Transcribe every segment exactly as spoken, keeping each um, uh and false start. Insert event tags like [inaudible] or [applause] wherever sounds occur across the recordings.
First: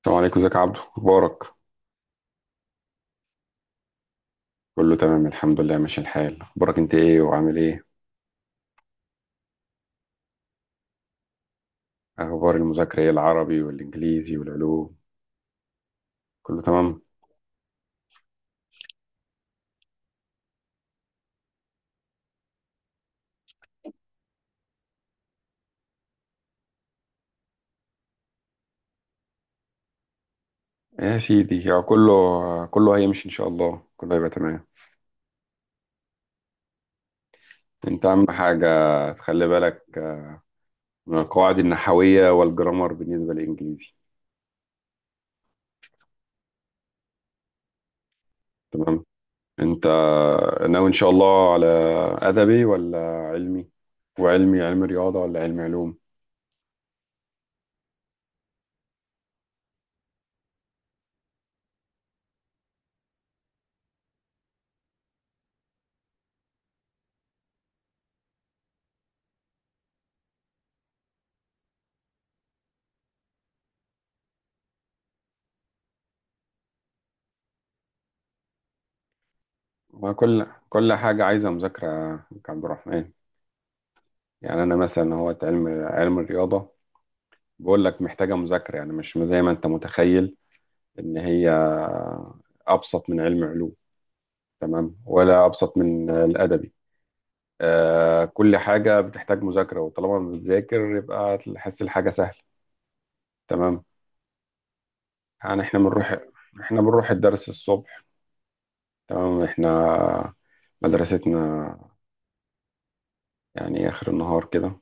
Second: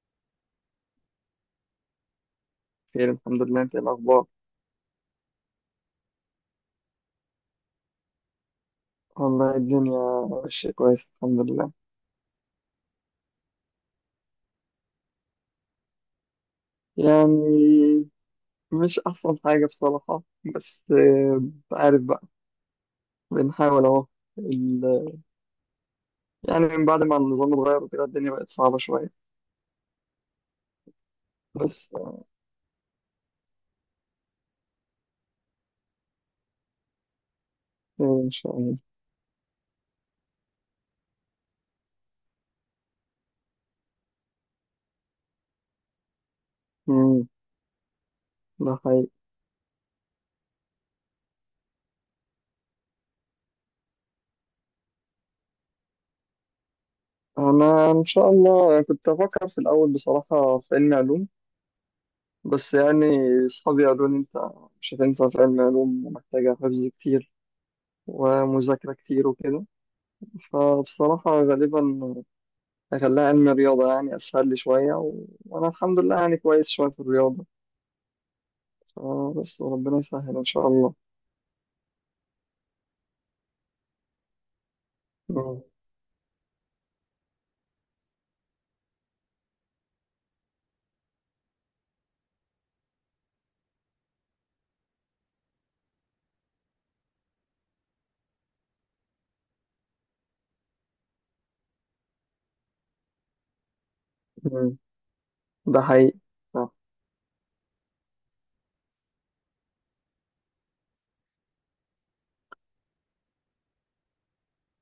السلام عليكم، ازيك يا عبدو؟ اخبارك؟ خير، الحمد لله. انت ايه الاخبار؟ كله تمام الحمد لله، ماشي الحال. اخبارك انت ايه وعامل ايه؟ والله الدنيا ماشيه كويس، الحمد لله. اخبار المذاكره ايه، العربي والانجليزي والعلوم؟ كله تمام. يعني مش احسن حاجه بصراحه، بس آه، عارف بقى، بنحاول اهو. ال- يعني من بعد ما النظام اتغير وكده الدنيا بقت صعبه شويه، يا سيدي يا بس كله، آه، كله هيمشي ان شاء الله، كله هيبقى تمام. انت خير اهم ان شاء حاجه الله. تخلي بالك من القواعد النحويه والجرامر بالنسبه للانجليزي. مم، ده تمام. حقيقي. انت ناوي ان شاء الله على ادبي ولا علمي؟ وعلمي، علم رياضه ولا علم علوم؟ انا ان شاء الله كنت افكر في الاول بصراحه في علم علوم، بس يعني اصحابي قالوا لي انت مش هتنفع في علم علوم، ومحتاجه حفظ كتير ومذاكره كتير وكده. فبصراحة غالبا أخليها علم رياضة، يعني أسهل لي شوية و... وأنا الحمد لله يعني كويس شوية في الرياضة. آه بس ربنا يسهل إن وكل شاء كل الله. حاجه عايزه مذاكره يا عبد الرحمن. يعني انا مثلا هو مم. علم علم الرياضه، بقول لك محتاجه مذاكره، يعني مش زي ما انت متخيل ان هي ابسط من علم علوم، تمام، ولا ابسط من الادبي. آه، كل حاجه بتحتاج مذاكره، وطالما بتذاكر يبقى تحس الحاجه سهله. تمام. مم. يعني احنا ده بنروح حقيقي. آه. احنا بنروح الدرس الصبح. تمام، احنا مدرستنا يعني اخر النهار كده،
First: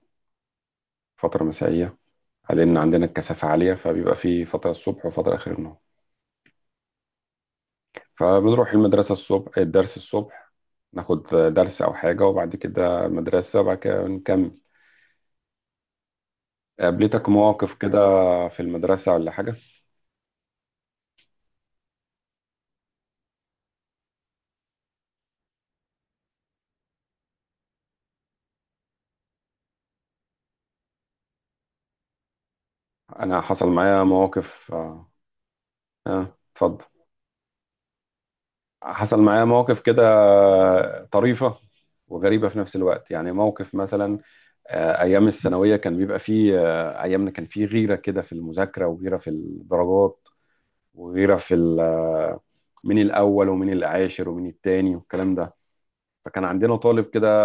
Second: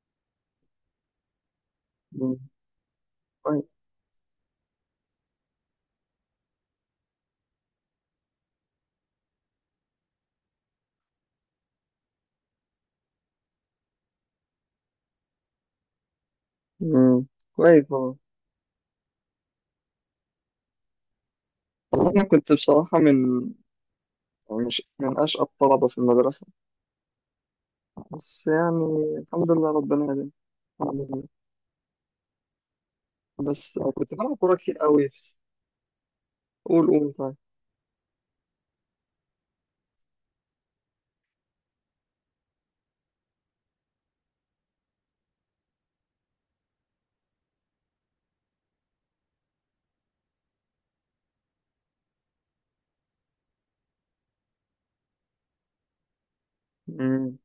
فتره مسائيه، مم. لان عندنا الكثافه كويس. عاليه، فبيبقى في فتره الصبح وفتره اخر النهار. فبنروح المدرسة الصبح، الدرس الصبح، ناخد درس أو حاجة وبعد كده مدرسة وبعد كده نكمل. مم. قابلتك مواقف كويس كده والله. في المدرسة ولا حاجة؟ والله أنا كنت بصراحة من مش من أشقى الطلبة في المدرسة، بس يعني الحمد لله ربنا هداني، الحمد لله. أنا حصل بس معايا كنت بلعب كورة مواقف كتير قوي آه في- آه، اتفضل. قول قول طيب. حصل معايا مواقف كده طريفة وغريبة في نفس الوقت، يعني موقف مثلا، آه، أيام الثانوية كان بيبقى فيه، آه، أيامنا كان فيه غيرة كده في المذاكرة وغيرة في الدرجات وغيرة في ال- آه، مين الأول ومين العاشر ومين التاني والكلام ده. فكان عندنا طالب كده، مم.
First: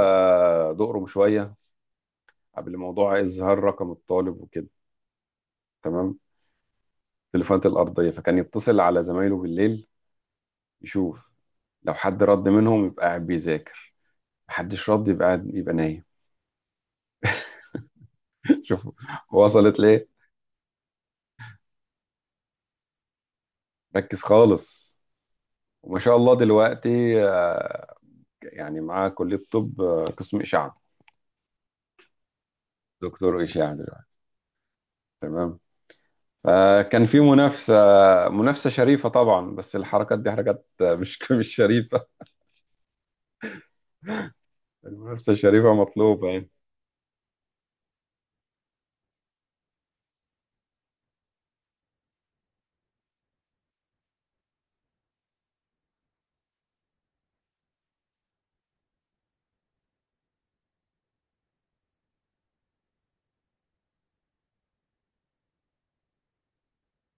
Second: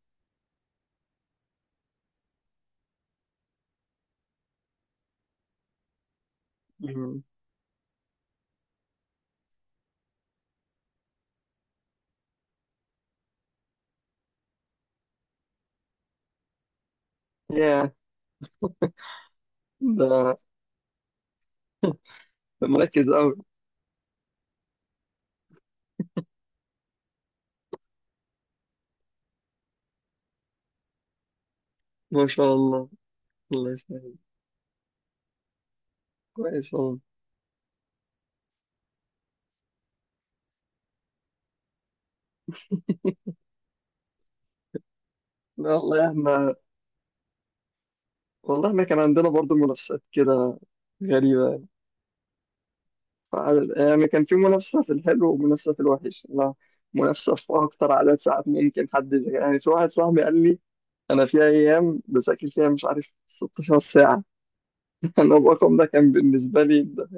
دقرم شوية، قبل موضوع إظهار رقم الطالب وكده، تمام، مم. التليفونات الأرضية، فكان يتصل على زمايله بالليل يشوف لو حد رد منهم يبقى قاعد بيذاكر، محدش رد يبقى قاعد، يبقى نايم. ياه. [laughs] شوف وصلت ليه! ده ده مركز قوي. ركز خالص. وما شاء الله دلوقتي، آه، يعني معاه كلية طب، آه، قسم إشعة، ما شاء الله. دكتور الله إشعة دلوقتي، يسلمك. تمام. كويس والله. فكان في منافسة، منافسة شريفة طبعا، بس الحركات دي حركات مش [laughs] مش شريفة. المنافسة شريفة لا والله مطلوبة يعني، احنا، والله احنا كان عندنا برضو منافسات كده غريبة يعني. فعل- يعني كان في منافسة في الحلو ومنافسة في الوحش، لا منافسة في أكتر عدد ساعات ممكن حد، يعني في واحد صاحبي قال لي: أنا في أيام بذاكر فيها مش عارف 16 ساعة. [laughs] أنا الرقم ده كان بالنسبة لي ده.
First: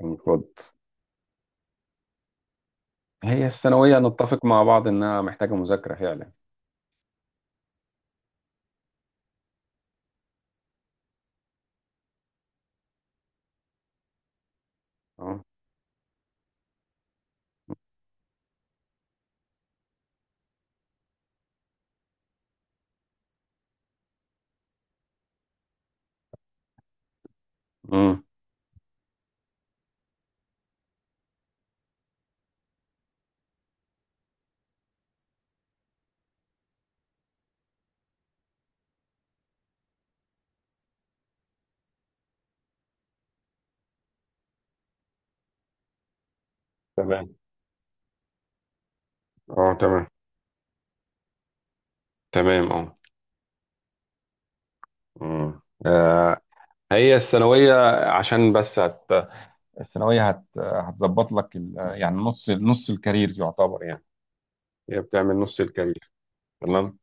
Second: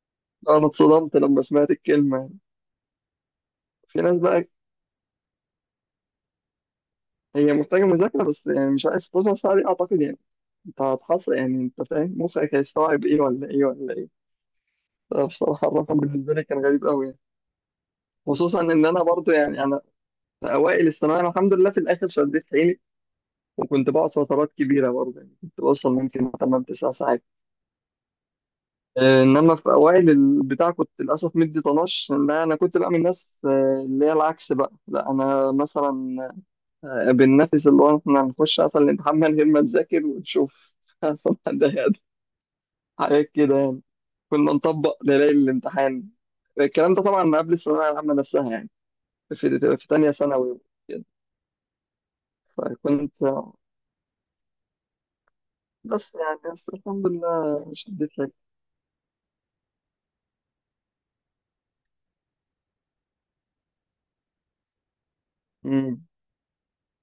المفروض. أنا اتصدمت لما سمعت الكلمة. هي الثانوية في ناس نتفق بقى، مع بعض إنها محتاجة مذاكرة فعلا. هي محتاجة مذاكرة بس يعني مش عارف 16 ساعة دي، أعتقد يعني أنت هتحصل، يعني أنت فاهم مخك هيستوعب إيه ولا إيه ولا إيه. أه. بصراحة الرقم بالنسبة لي كان غريب قوي يعني. خصوصا ان انا برضو يعني انا في اوائل الثانوية، انا الحمد لله في الاخر شديت حيلي، وكنت بقعد فترات كبيرة برضو، يعني كنت بوصل ممكن تمانية 9 ساعات. أمم. آه، انما في اوائل البتاع كنت للاسف مدي طناش، لان انا كنت بقى من الناس، آه، اللي هي العكس بقى، لا انا مثلا آه، بننافس اللي هو احنا هنخش اصلا الامتحان من غير ما نهم نذاكر ونشوف [laughs] أصلاً حد هيقدر. حاجات كده يعني، كنا نطبق ليالي الامتحان. الكلام ده تمام. طبعا قبل الثانوية العامة نفسها يعني، في اه. في تمام. تانية ثانوي كده. تمام. اه. فكنت مم. بس آه، يعني بس الحمد هي لله الثانوية شديت لك. عشان بس هت... الثانوية هت... هتظبط لك ال... يعني نص نص الكارير يعتبر، يعني هي بتعمل نص امم، الكارير. تمام.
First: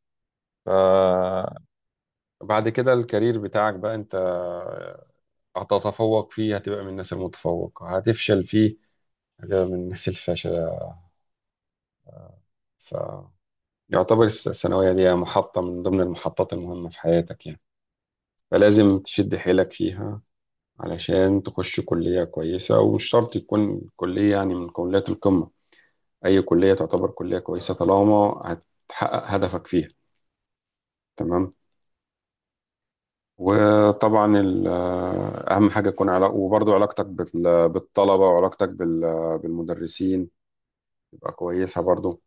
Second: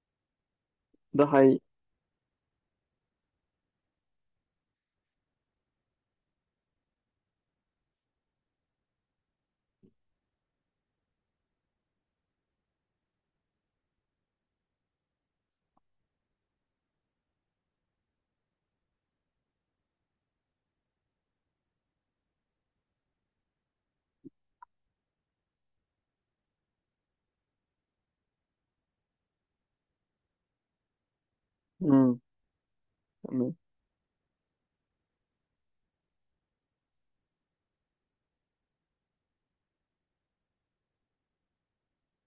ده آه، حقيقي. بعد كده الكارير بتاعك بقى انت، هتتفوق فيه هتبقى من الناس المتفوقة، هتفشل فيه هتبقى من الناس الفاشلة. يعتبر الس- الثانوية دي محطة من ضمن المحطات المهمة في حياتك يعني، فلازم تشد حيلك فيها علشان تخش كلية كويسة، ومش شرط تكون كلية يعني من كليات القمة، أي كلية تعتبر كلية كويسة طالما هتحقق هدفك فيها. تمام. امم، تمام. وطبعا ال- أهم حاجة تكون علاقة، وبرضو علاقتك بال- بالطلبة، وعلاقتك بال- بالمدرسين تبقى كويسة برضو.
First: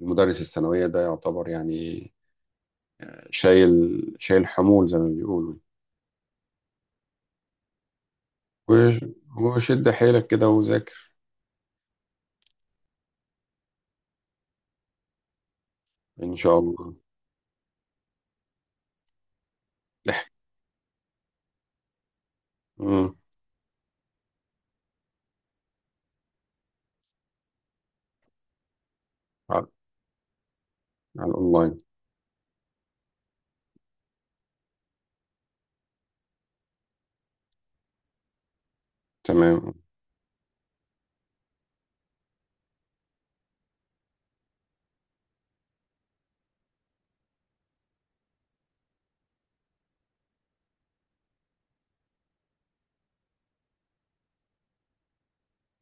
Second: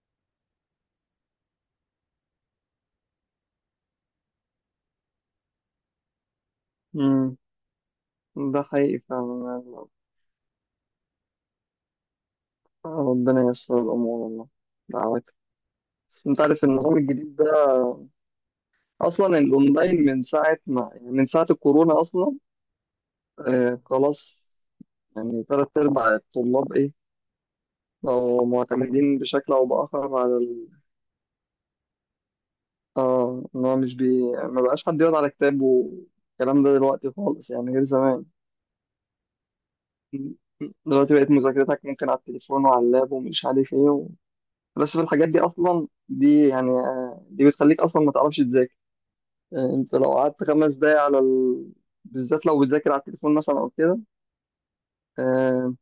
المدرس الثانوية ده يعتبر يعني شايل، شايل حمول زي ما بيقولوا. امم، ده حقيقي وش- فعلا يعني. وشد حيلك كده وذاكر. ربنا ييسر الأمور والله، دعواتك. بس إن أنت شاء عارف الله. النظام الجديد ده، أصلا الأونلاين من اح- ساعة ما، يعني من ساعة الكورونا أصلا. مم. آه خلاص، يعني تلات أرباع الطلاب إيه، بقوا معتمدين بشكل على أو بآخر على على الأونلاين. اه ان هو مش بي، ما بقاش حد يقعد على كتاب والكلام ده دلوقتي خالص، يعني غير زمان. تمام. دلوقتي بقت مذاكرتك ممكن على التليفون وعلى اللاب ومش عارف ايه و... بس في الحاجات دي اصلا، دي يعني آه، دي بتخليك اصلا ما تعرفش تذاكر. آه، انت لو قعدت خمس دقايق على ال... بالذات لو بتذاكر على التليفون مثلا او كده، آه،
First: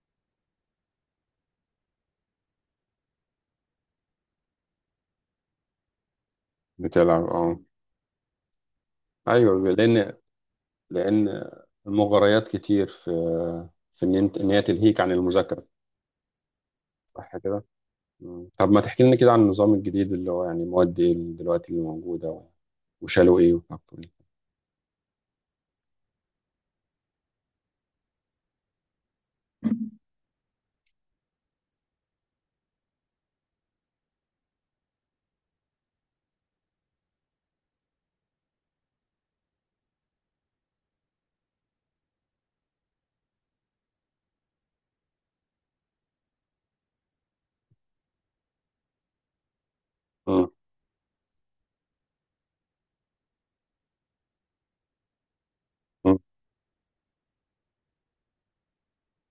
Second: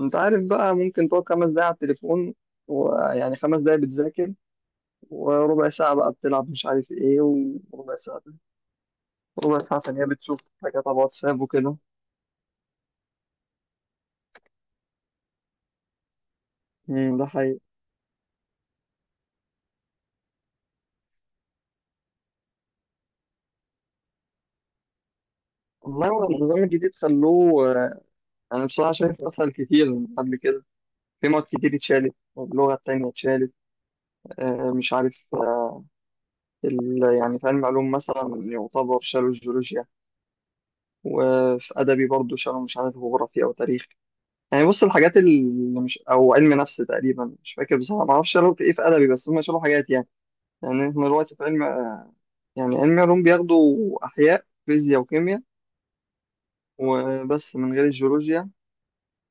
انت عارف بقى ممكن تقعد خمس دقايق على التليفون، ويعني خمس دقايق بتذاكر، وربع ساعة بقى بتلعب مش عارف ايه. بتلعب، أه. وربع ساعة، ربع أيوه، ساعة تانية لأن بتشوف حاجات على واتساب لأن وكده. المغريات كتير في، في إن أنت، إن هي تلهيك عن المذاكرة، امم، ده صح حقيقي. كده؟ مم. طب ما تحكي لنا كده عن النظام الجديد، اللي هو يعني مواد إيه اللي دلوقتي اللي موجودة، وشالوا إيه وحطوا إيه؟ والله هو النظام الجديد خلوه آه، انا بصراحه شايف اسهل كتير من قبل كده. في مواد كتير اتشالت، اللغه التانية اتشالت. آه، مش عارف آه، ال- يعني في علم علوم مثلا يعتبر شالوا الجيولوجيا، وفي ادبي برضو شالوا مش عارف جغرافيا او تاريخ. يعني بص الحاجات اللي مش او علم نفس تقريبا، مش فاكر بصراحه، ما اعرفش شالوا في ايه في ادبي، بس هم شالوا حاجات يعني. مم. يعني احنا دلوقتي في علم آه، يعني علم علوم بياخدوا احياء فيزياء وكيمياء، مم. وبس من غير الجيولوجيا.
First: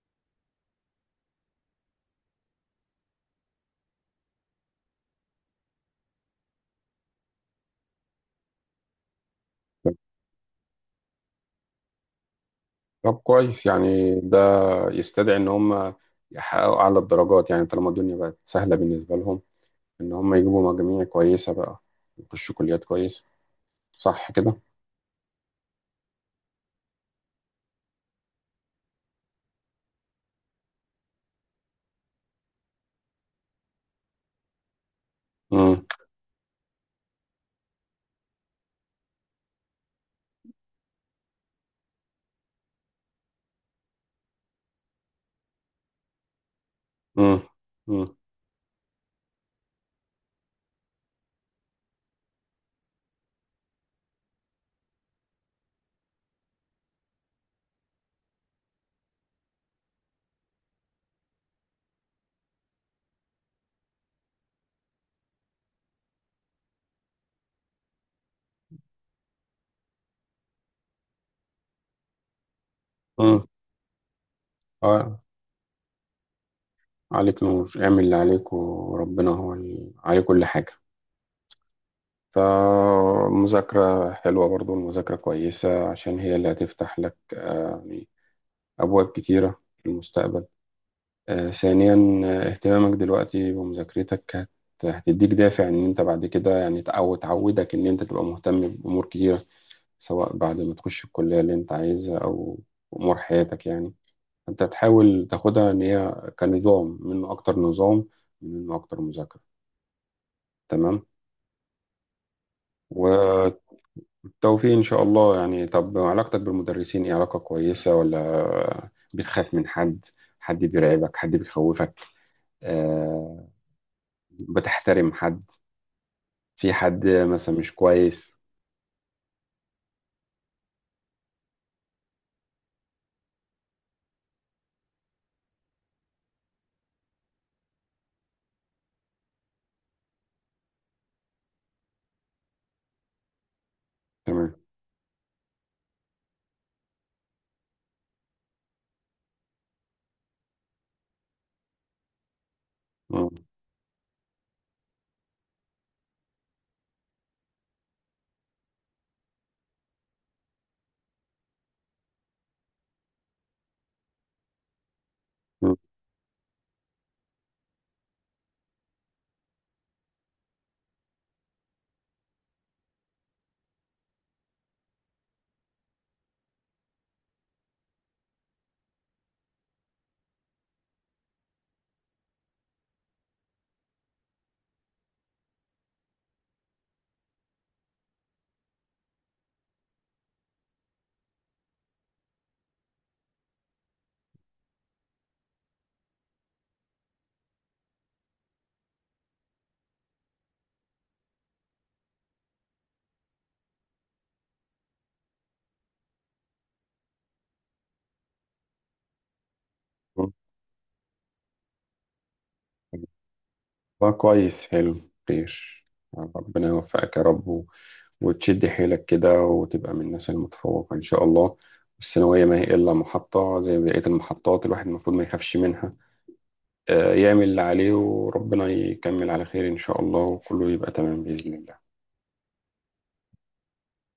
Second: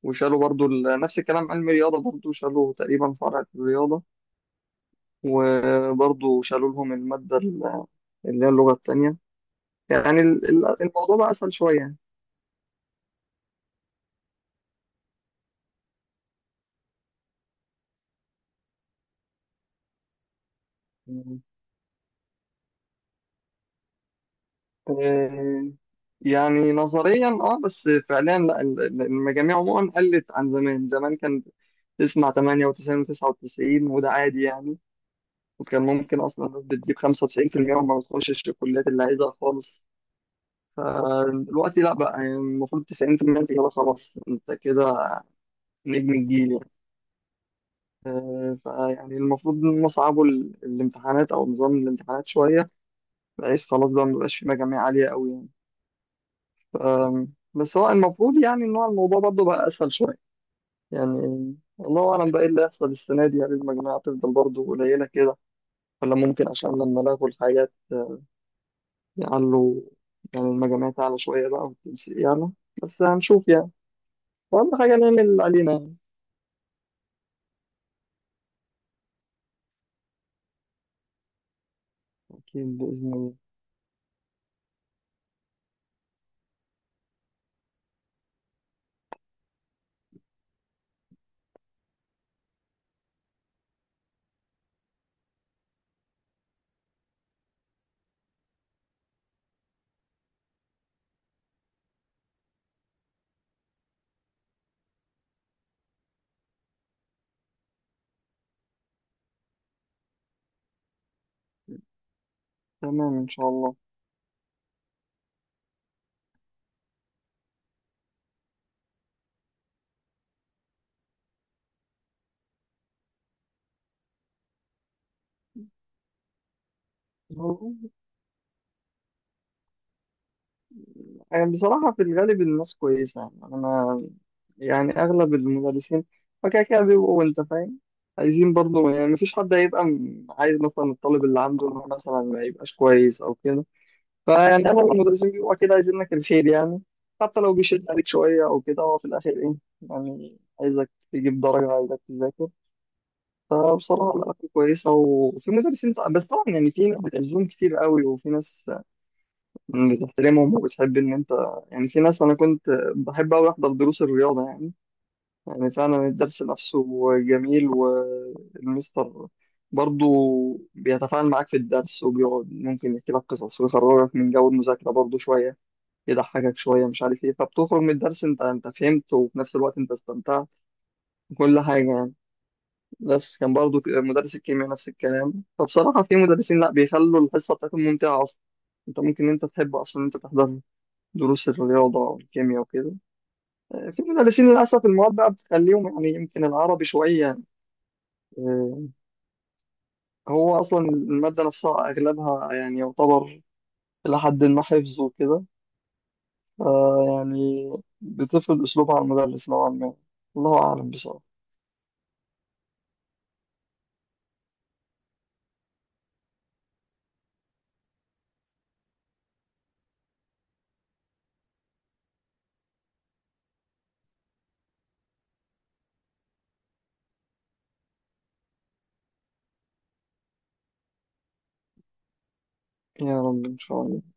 وشالوا برضو ال- نفس الكلام علم الرياضة، برضو شالوا تقريبا فرع في الرياضة، وبرضو شالوا لهم المادة ال- اللي هي اللغة التانية. يعني ال- ال- الموضوع بقى أسهل شوية يعني. طب كويس، يعني ده يستدعي ان هم يحققوا اعلى الدرجات، يعني طالما الدنيا بقت سهله بالنسبه لهم ان هم يجيبوا مجاميع كويسه بقى، يخشوا كليات كويسه، صح كده. آه، يعني نظريا اه، بس فعليا لا، ال- ال- المجاميع عموما قلت عن زمان. زمان كان تسمع تمانية وتسعين و99 وده عادي يعني، وكان امم، ممكن اصلا الناس بتجيب خمسة وتسعين بالمية وما بتخشش الكليات اللي عايزها خالص. فالوقت لا بقى، يعني المفروض تسعين في المية، انت كده خلاص، انت كده نجم الجيل يعني. امم، امم، آه، فيعني المفروض نصعبوا ال- الامتحانات او نظام الامتحانات شويه، بحيث خلاص بقى مبقاش في مجاميع عاليه قوي يعني. ف- بس هو المفروض يعني ان هو الموضوع برضه بقى اسهل شويه يعني. الله اعلم بقى ايه اللي هيحصل السنه دي، هل المجموعه تفضل برضه قليله كده ولا ممكن عشان لما لغوا الحاجات آه، يعلوا، يعني المجاميع تعلى شويه بقى، والتنسيق يعلى. بس امم. هنشوف يعني، اهم حاجه آه، نعمل اللي علينا يعني. عليك نور، اعمل اللي عليك وربنا هو اللي عليه كل حاجه. أكيد بإذن الله. فمذاكرة حلوة، برضو المذاكرة كويسة عشان هي اللي هتفتح لك، آه، يعني أبواب كتيرة في المستقبل. آه، ثانيا، آه، اهتمامك دلوقتي بمذاكرتك هت- هتديك دافع إن أنت بعد كده، يعني تع- أو تعودك إن أنت تبقى مهتم بأمور كتيرة، سواء بعد ما تخش الكلية اللي أنت عايزها، أو أمور حياتك يعني. أنت تحاول تاخدها إن هي كنظام منه أكتر، نظام منه أكتر مذاكرة. تمام. تمام إن شاء الله. والتوفيق إن شاء الله. يعني طب علاقتك بالمدرسين إيه، علاقة كويسة ولا بتخاف من حد؟ حد بيرعبك، حد بيخوفك، أه، بتحترم حد، في حد مثلا مش هو- كويس؟ يعني بصراحة في الغالب الناس كويسة، يعني أنا ما، يعني أغلب المدرسين فكده كده بيبقوا أنت فاهم، عايزين برضه يعني. مفيش حد هيبقى م- عايز مثلا الطالب اللي عنده إن هو مثلا ما يبقاش كويس أو كده. تمام. فيعني أغلب المدرسين بيبقوا كده عايزين لك الخير يعني، حتى لو بيشد عليك شوية أو كده، هو في الآخر إيه، يعني عايزك تجيب درجة، عايزك تذاكر. مم. فبصراحة العلاقة كويسة، وفي مدرسين، بس طبعا يعني في ناس بتعزهم كتير قوي، وفي ناس بتحترمهم وبتحب ان انت، يعني في ناس انا كنت بحب اوي احضر دروس الرياضه يعني، يعني فعلا الدرس نفسه جميل، والمستر برضه بيتفاعل معاك في الدرس، وبيقعد ممكن يحكي لك قصص ويخرجك من جو المذاكره برضه شويه، يضحكك شويه مش عارف ايه. فبتخرج من الدرس انت انت فهمت، وفي نفس الوقت انت استمتعت وكل حاجه يعني. بس كان برضه مدرس الكيمياء نفس الكلام، فبصراحه في مدرسين لا بيخلوا الحصه بتاعتهم ممتعه اصلا، انت ممكن انت تحب اصلا انت تحضرها، دروس الرياضة والكيمياء وكده. آه، في مدرسين للأسف المواد بقى بتخليهم يعني، يمكن العربي شوية. آه، هو أصلا المادة نفسها أغلبها يعني يعتبر إلى حد ما حفظ وكده. آه، يعني بتفرض أسلوبها على المدرس نوعا ما. مم. الله أعلم بصراحة. والله كويس، حلو. خير. ربنا يوفقك يا رب، و... وتشد حيلك كده وتبقى من الناس المتفوقة إن شاء الله. الثانوية ما هي إلا محطة زي بقية المحطات، الواحد المفروض ما يخافش منها، آه، يعمل اللي عليه وربنا يكمل على خير إن شاء الله، وكله يبقى تمام بإذن الله. يا رب إن شاء الله.